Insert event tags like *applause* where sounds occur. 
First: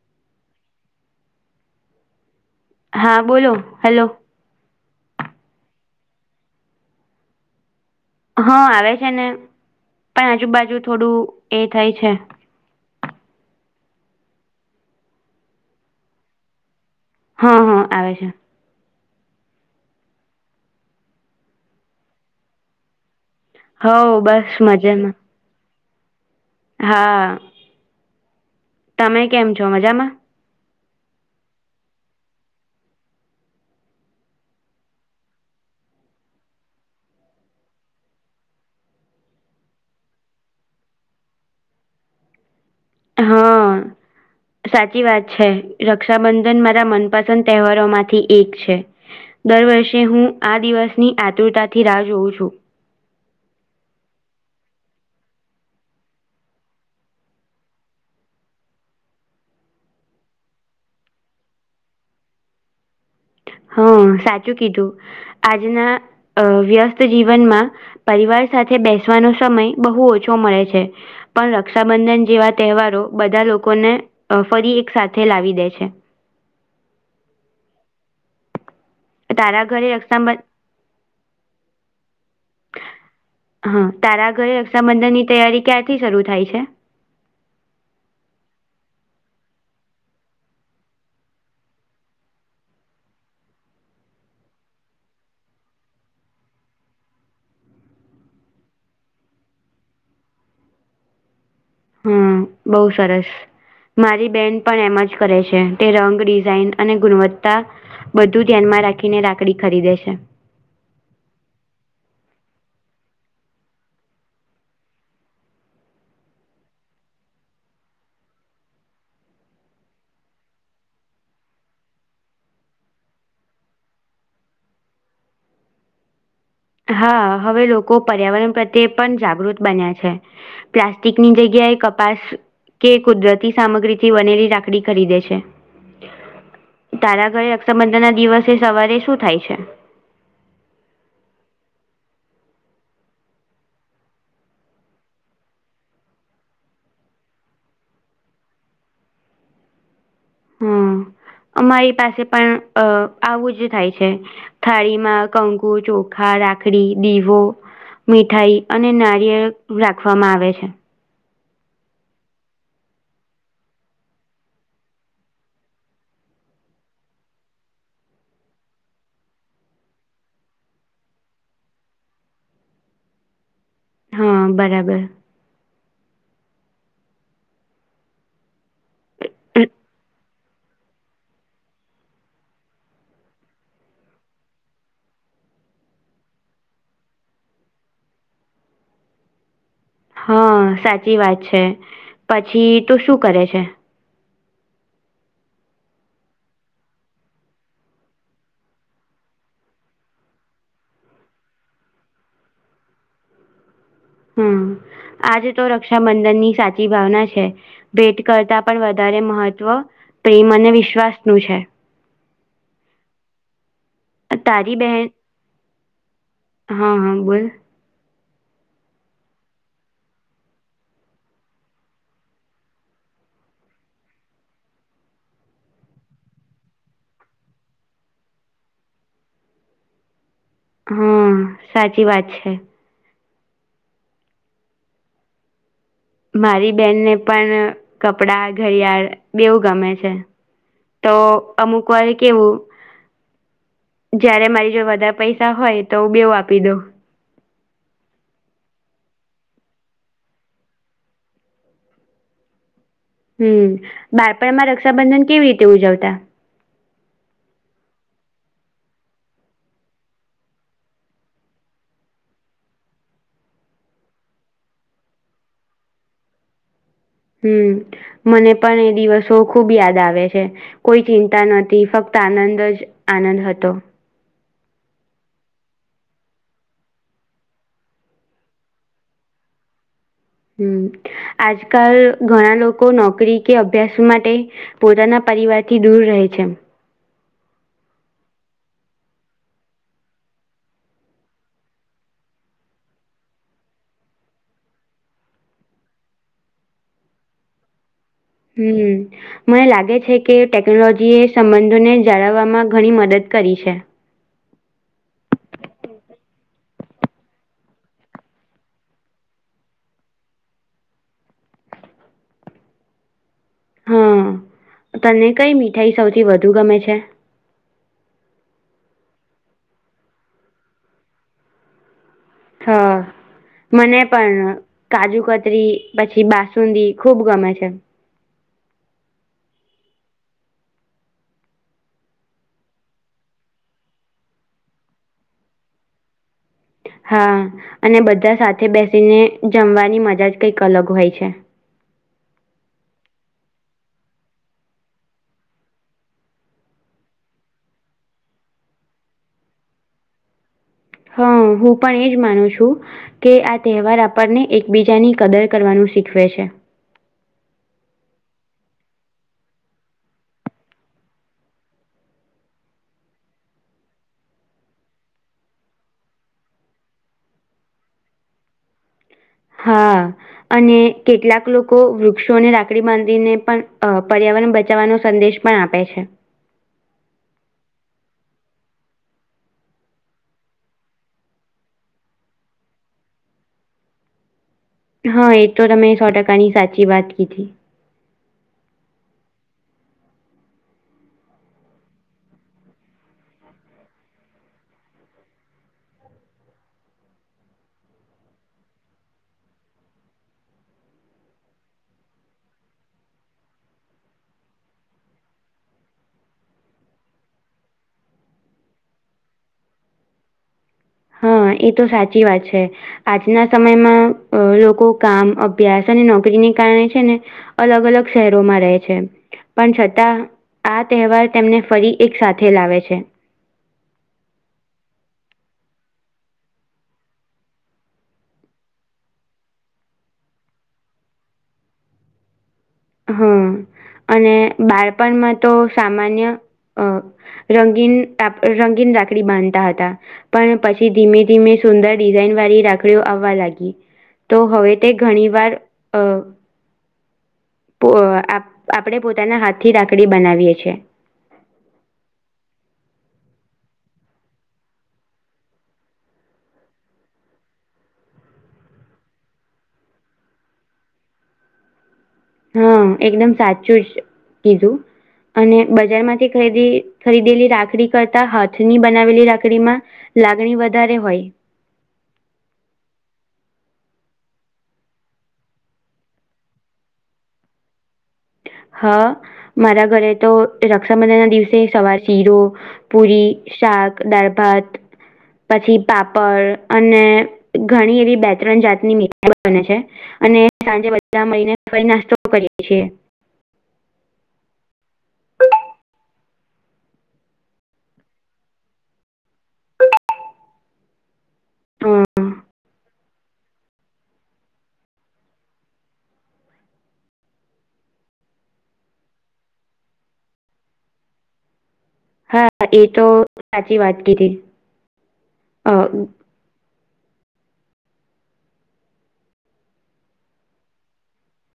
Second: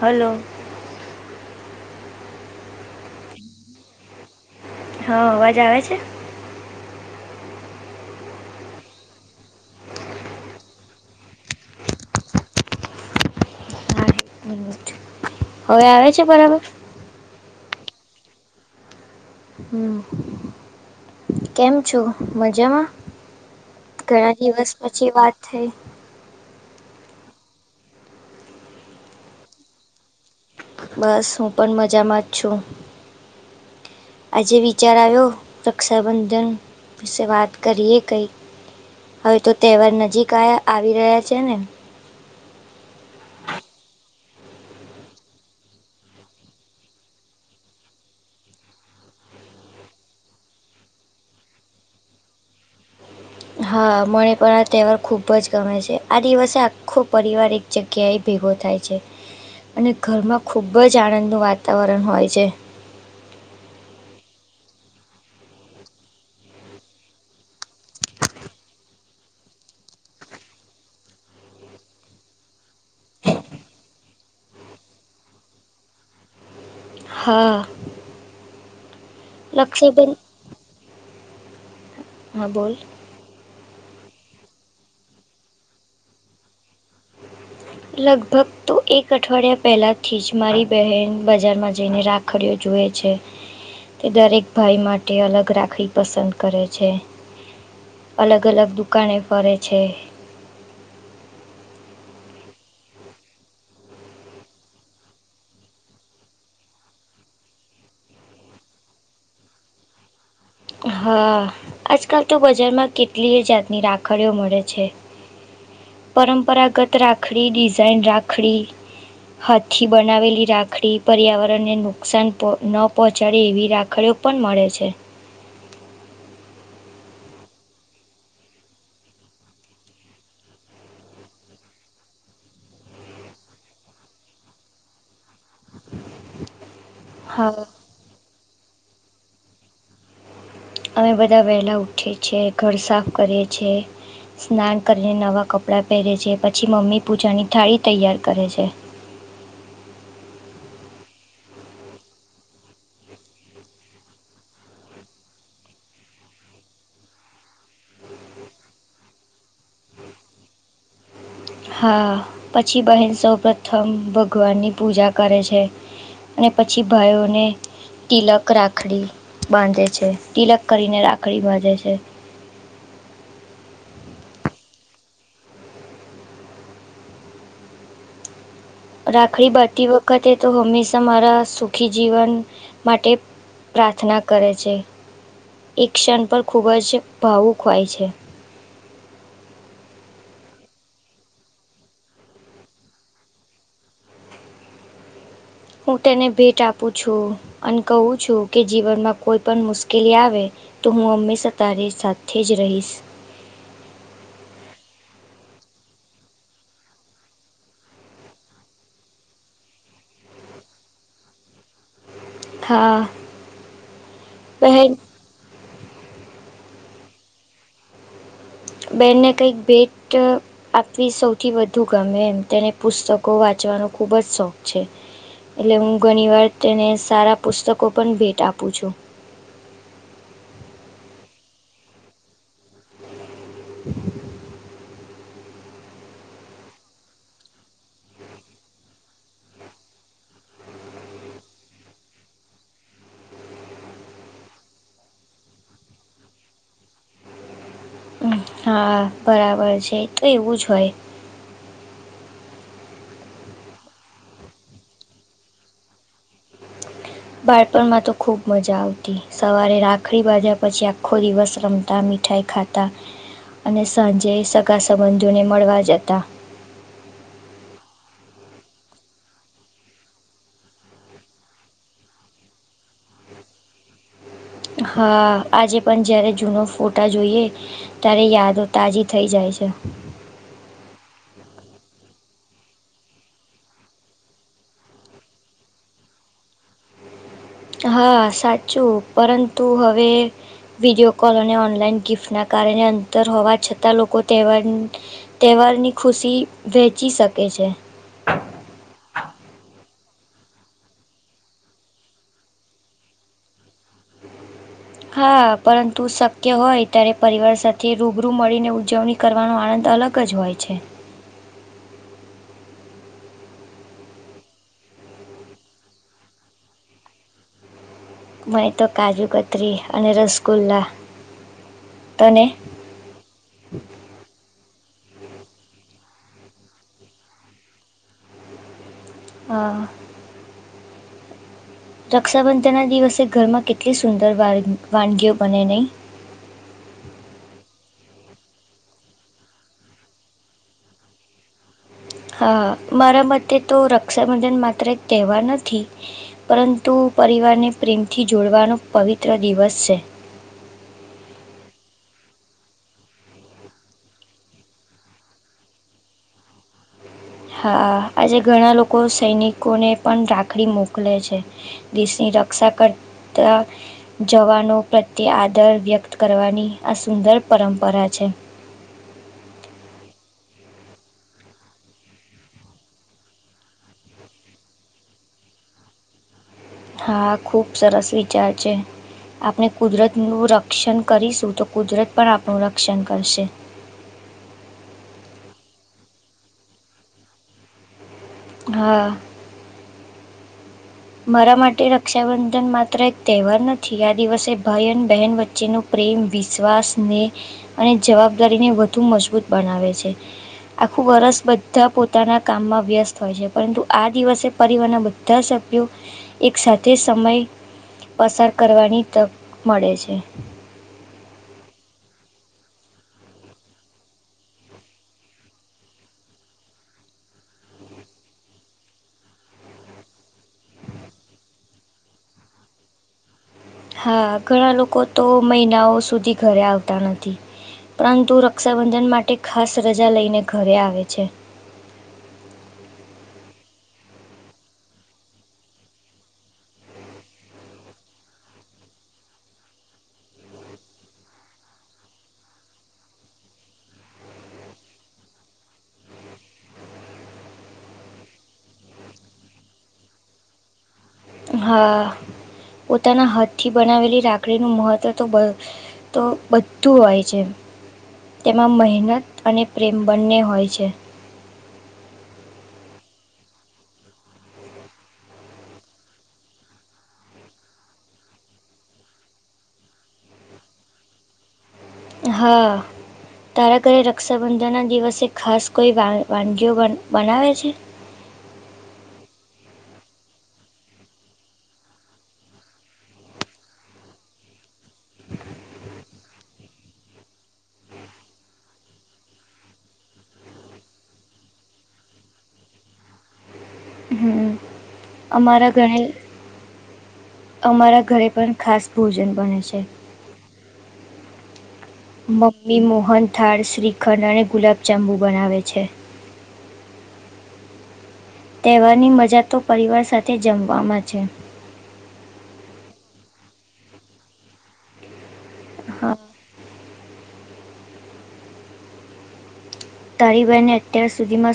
Hello હા બોલો hello હ અવાજ આવે છે હા આવે છે ને પણ આજુબાજુ થોડું એ થાય છે હા એક હવે આવે છે બરાબર હં હં આવે છે હમ કેમ છું મજામાં હો ઘણા બસ દિવસ પછી મજામાં વાત થઈ હા તમે કેમ છો મજામાં બસ હું પણ મજામાં જ છું આજે વિચાર આવ્યો રક્ષાબંધન પ વાત કરીએ કઈ હવે તો તહેવાર નજીક આવી રહ્યા છે ને હા સાચી વાત છે, રક્ષાબંધન મારા મનપસંદ તહેવારોમાંથી એક છે. દર વર્ષે હું આ દિવસની આતુરતાથી રાહ જોઉં છું. હા મને પણ આ તહેવાર ખૂબ જ ગમે છે, આ દિવસે આખો પરિવાર એક જગ્યાએ ભેગો થાય છે, અને ઘરમાં ખૂબ જ આનંદનું વાતાવરણ હોય છે. હું સાચું કીધું આજના વ્યસ્ત જીવનમાં પરિવાર સાથે બેસવાનો સમય બહુ ઓછો મળે છે, પણ રક્ષાબંધન જેવા તહેવારો બધા લોકોને ફરી એક સાથે લાવી દે છે, હા, તારા ઘરે રક્ષાબંધન, હા બોલ, હા તારા ઘરે રક્ષાબંધનની તૈયારી ક્યાંથી શરૂ થાય છે, લગભગ તો એક અઠવાડિયા પહેલાંથી જ મારી બહેન બજારમાં જઈને રાખડી, ખરીઓ જુએ છે. તે દરેક ભાઈ માટે અલગ રાખવી પસંદ કરે છે. અલગ અલગ દુકાને ફરે છે. હમ બહુ સરસ, મારી બેન પણ એમ જ કરે છે, તે રંગ ડિઝાઇન અને ગુણવત્તા બધું ધ્યાનમાં રાખીને રાખડી ખરીદે છે. હા આજકાલ તો બજારમાં કેટલી જાતની રાખડીઓ મળે છે, પરંપરાગત રાખડી ડિઝાઇન રાખડી હાથી બનાવેલી રાખડી પર્યાવરણને નુકસાન ન પહોંચાડે એવી રાખડીઓ પણ મળે છે, હા હવે લોકો પર્યાવરણ પ્રત્યે પણ જાગૃત બન્યા છે, પ્લાસ્ટિકની જગ્યાએ કપાસ કે કુદરતી સામગ્રી થી બનેલી રાખડી ખરીદે છે, તારા ઘરે હા રક્ષાબંધન ના દિવસે સવારે શું થાય છે, અમે બધા વહેલા ઉઠીએ છીએ, ઘર સાફ કરીએ છીએ, સ્નાન કરીને નવાં કપડાં પહેરે છે, પછી મમ્મી પૂજાની થાળી તૈયાર કરે છે. હુ અમારી પાસે પણ અ આવું જ થાય છે. થાળીમાં કંકુ ચોખા રાખડી દીવો, મીઠાઈ અને નારિયેળ રાખવામાં આવે છે. હા પછી બહેન સૌ પ્રથમ ભગવાન ની પૂજા કરે છે, અને પછી ભાઈઓને, તિલક રાખડી બાંધે છે, તિલક કરીને રાખડી બાંધે છે. હા બરાબર, રાખડી બધી વખતે, તો હંમેશા મારા સુખી જીવન માટે પ્રાર્થના કરે છે, એ ક્ષણ પર ખૂબ જ ભાવુક હોય છે, હા સાચી વાત છે, પછી તો શું કરે છે. હું તેને ભેટ આપું છું, અને કહું છું, કે જીવનમાં કોઈ પણ મુશ્કેલી આવે. તો હું હંમેશા તારી સાથે જ રહીશ. હુ આજે તો રક્ષાબંધન ની સાચી ભાવના છે. ભેટ કરતા પણ વધારે મહત્વ પ્રેમ અને વિશ્વાસનું છે. હા તારી બહેન, હા, હા બોલને. બેહેનને કંઈક ભેટ આપવી સૌથી વધુ ગમે એમ તેને પુસ્તકો વાંચવાનો ખુબ જ શોખ છે, એટલે હું ઘણીવાર તેને સારા પુસ્તકો પણ ભેટ આપું છું, હા, સાચી વાત છે. *unintelligible* મારી બેનને પણ કપડાં ઘડિયાળ બેવું ગમે છે તો અમુક વાર કેવું જયારે મારી જો વધારે પૈસા હોય તો બેવું આપી દો મ હા બરાબર છે તો એવું જ હોય હમ બાળપણમાં રક્ષાબંધન કેવી રીતે ઉજવતા બાળપણમાં તો ખુબ મજા આવતી. સવારે રાખડી બાંધ્યા પછી આખો દિવસ રમતા મીઠાઈ ખાતા અને સાંજે સગા-સંબંધીઓને મળવા જતા. હમ, મને પણ એ દિવસો ખુબ યાદ આવે છે. કોઈ ચિંતા નથી, ફક્ત આનંદ જ આનંદ હતો. હા, આજે પણ જ્યારે જૂનો ફોટા જોઈએ ત્યારે યાદો તાજી થઇ જાય છે. હમ, આજકાલ ઘણા લોકો નોકરી કે અભ્યાસ માટે પોતાના પરિવારથી દૂર રહે છે. હા, સાચું. પરંતુ હવે વિડીયો કોલ અને ઓનલાઈન ગિફ્ટના કારણે અંતર હોવા છતાં લોકો તેહેવાર તહેવાર ની ખુશી વહેચી શકે છે. હમ. મને લાગે છે કે ટેકનોલોજી એ સંબંધોને જાળવવામાં ઘણી મદદ કરી છે. હા, પરંતુ શક્ય હોય ત્યારે પરિવાર સાથે રૂબરૂ મળીને ઉજવણી કરવાનો આનંદ અલગ જ હોય છે. હા, તને કઈ મીઠાઈ સૌથી વધુ ગમે છે? મને તો કાજુ-કતરી અને રસગુલ્લા તને? હા. મને પણ કાજુ-કતરી પછી બાસુંદી ખુબ ગમે છે. હા. રક્ષાબંધન ના દિવસે ઘરમાં કેટલી સુંદર વાનગીઓ બને. હા, અને બધા સાથે બેસીને જમવાની મજા જ કંઈક અલગ હોય છે. હા, મારા મતે તો રક્ષાબંધન માત્ર એક તહેવાર નથી. પરંતુ પરિવારને પ્રેમથી જોડવાનો પવિત્ર દિવસ છે. હા, હું પણ એજ માનું છું. કે આ તહેવાર આપણને એકબીજાની કદર કરવાનું શીખવે છે. હા, આજે ઘણા લોકો સૈનિકોને પણ રાખડી મોકલે છે. દેશની રક્ષા કરતા. જવાનો પ્રત્યે આદર વ્યક્ત કરવાની આ સુંદર પરંપરા છે. હા. અને કેટલાક લોકો વૃક્ષોને રાકડી બાંધીને પણ પર્યાવરણ બચાવવાનો સંદેશ પણ આપે છે. હા, ખુબ સરસ વિચાર છે. આપણે કુદરતનું રક્ષણ કરીશું, તો કુદરત પણ આપણું રક્ષણ કરશે. હા, એ તો તમે સો ટકાની સાચી વાત કીધી. હા. મારા માટે રક્ષાબંધન માત્ર એક તહેવાર નથી, આ દિવસે ભાઈ અને બહેન વચ્ચેનું પ્રેમ, વિશ્વાસ અને જવાબદારીને વધુ મજબૂત બનાવે છે. આખું વર્ષ બધા પોતાના કામમાં વ્યસ્ત હોય છે, પરંતુ આ દિવસે પરિવારના બધા સભ્યો એક સાથે સમય પસાર કરવાની તક મળે છે. હા, એ તો સાચી વાત છે. આજના સમયમાં લોકો કામ, અભ્યાસ અને નોકરીને કારણે છે ને. અલગ-અલગ શહેરોમાં રહે છે. પણ છતાં આ તહેવાર તેમને ફરી એક સાથે લાવે છે હા ઘણા લોકો તો મહિનાઓ સુધી ઘરે આવતા નથી પરંતુ રક્ષાબંધન માટે ખાસ રજા લઈને ઘરે આવે છે. હમ, અને બાળપણમાં તો સામાન્ય રંગીન રંગીન રાખડી બાંધતા હતા‌. પણ પછી ધીમે ધીમે સુંદર ડિઝાઇન વાળી રાખડીઓ આવવા લાગી. તો હવે તે ઘણી વાર આપ આપણે પોતાના હાથથી રાકડી બનાવીએ છીએ હા પોતાના હથથી બનાવેલી રાખડીનું મહત્ત્વ તો બ તો બધું હોય છે તેમાં મહેનત અને પ્રેમ બંને હોય છે હા એકદમ સાચું જ કીધું અને બજાર માંથી ખરીદી ખરીદેલી રાખડી કરતા હાથની બનાવેલી રાખડી માં લાગણી વધારે હોય હા તારા ઘરે રક્ષાબંધનના દિવસે ખાસ કોઈ વા વાનગીઓ બ બનાવે છે હા મારા ઘરે તો રક્ષાબંધન ના દિવસે સવાર શીરો પુરી શાક દાળ ભાત પછી પાપડ અને ઘણી એવી બે ત્રણ જાતની મઠ બને છે અને સાંજે બધા મળીને ફરી નાસ્તો કરીએે છીએ હમ અમારા ઘણી અમારા ઘરે પણ ખાસ ભોજન બને છે અ મમ્મી મોહન થાળ શ્રીખંડ અને ગુલાબજાંબુ બનાવે છે તહેવાર ની મજા તો પરિવાર સાથે જમવાવામાં છે હા એ તો સાચી વાત કધી હા તાલિબાાનને અત્યાર સુધીમાં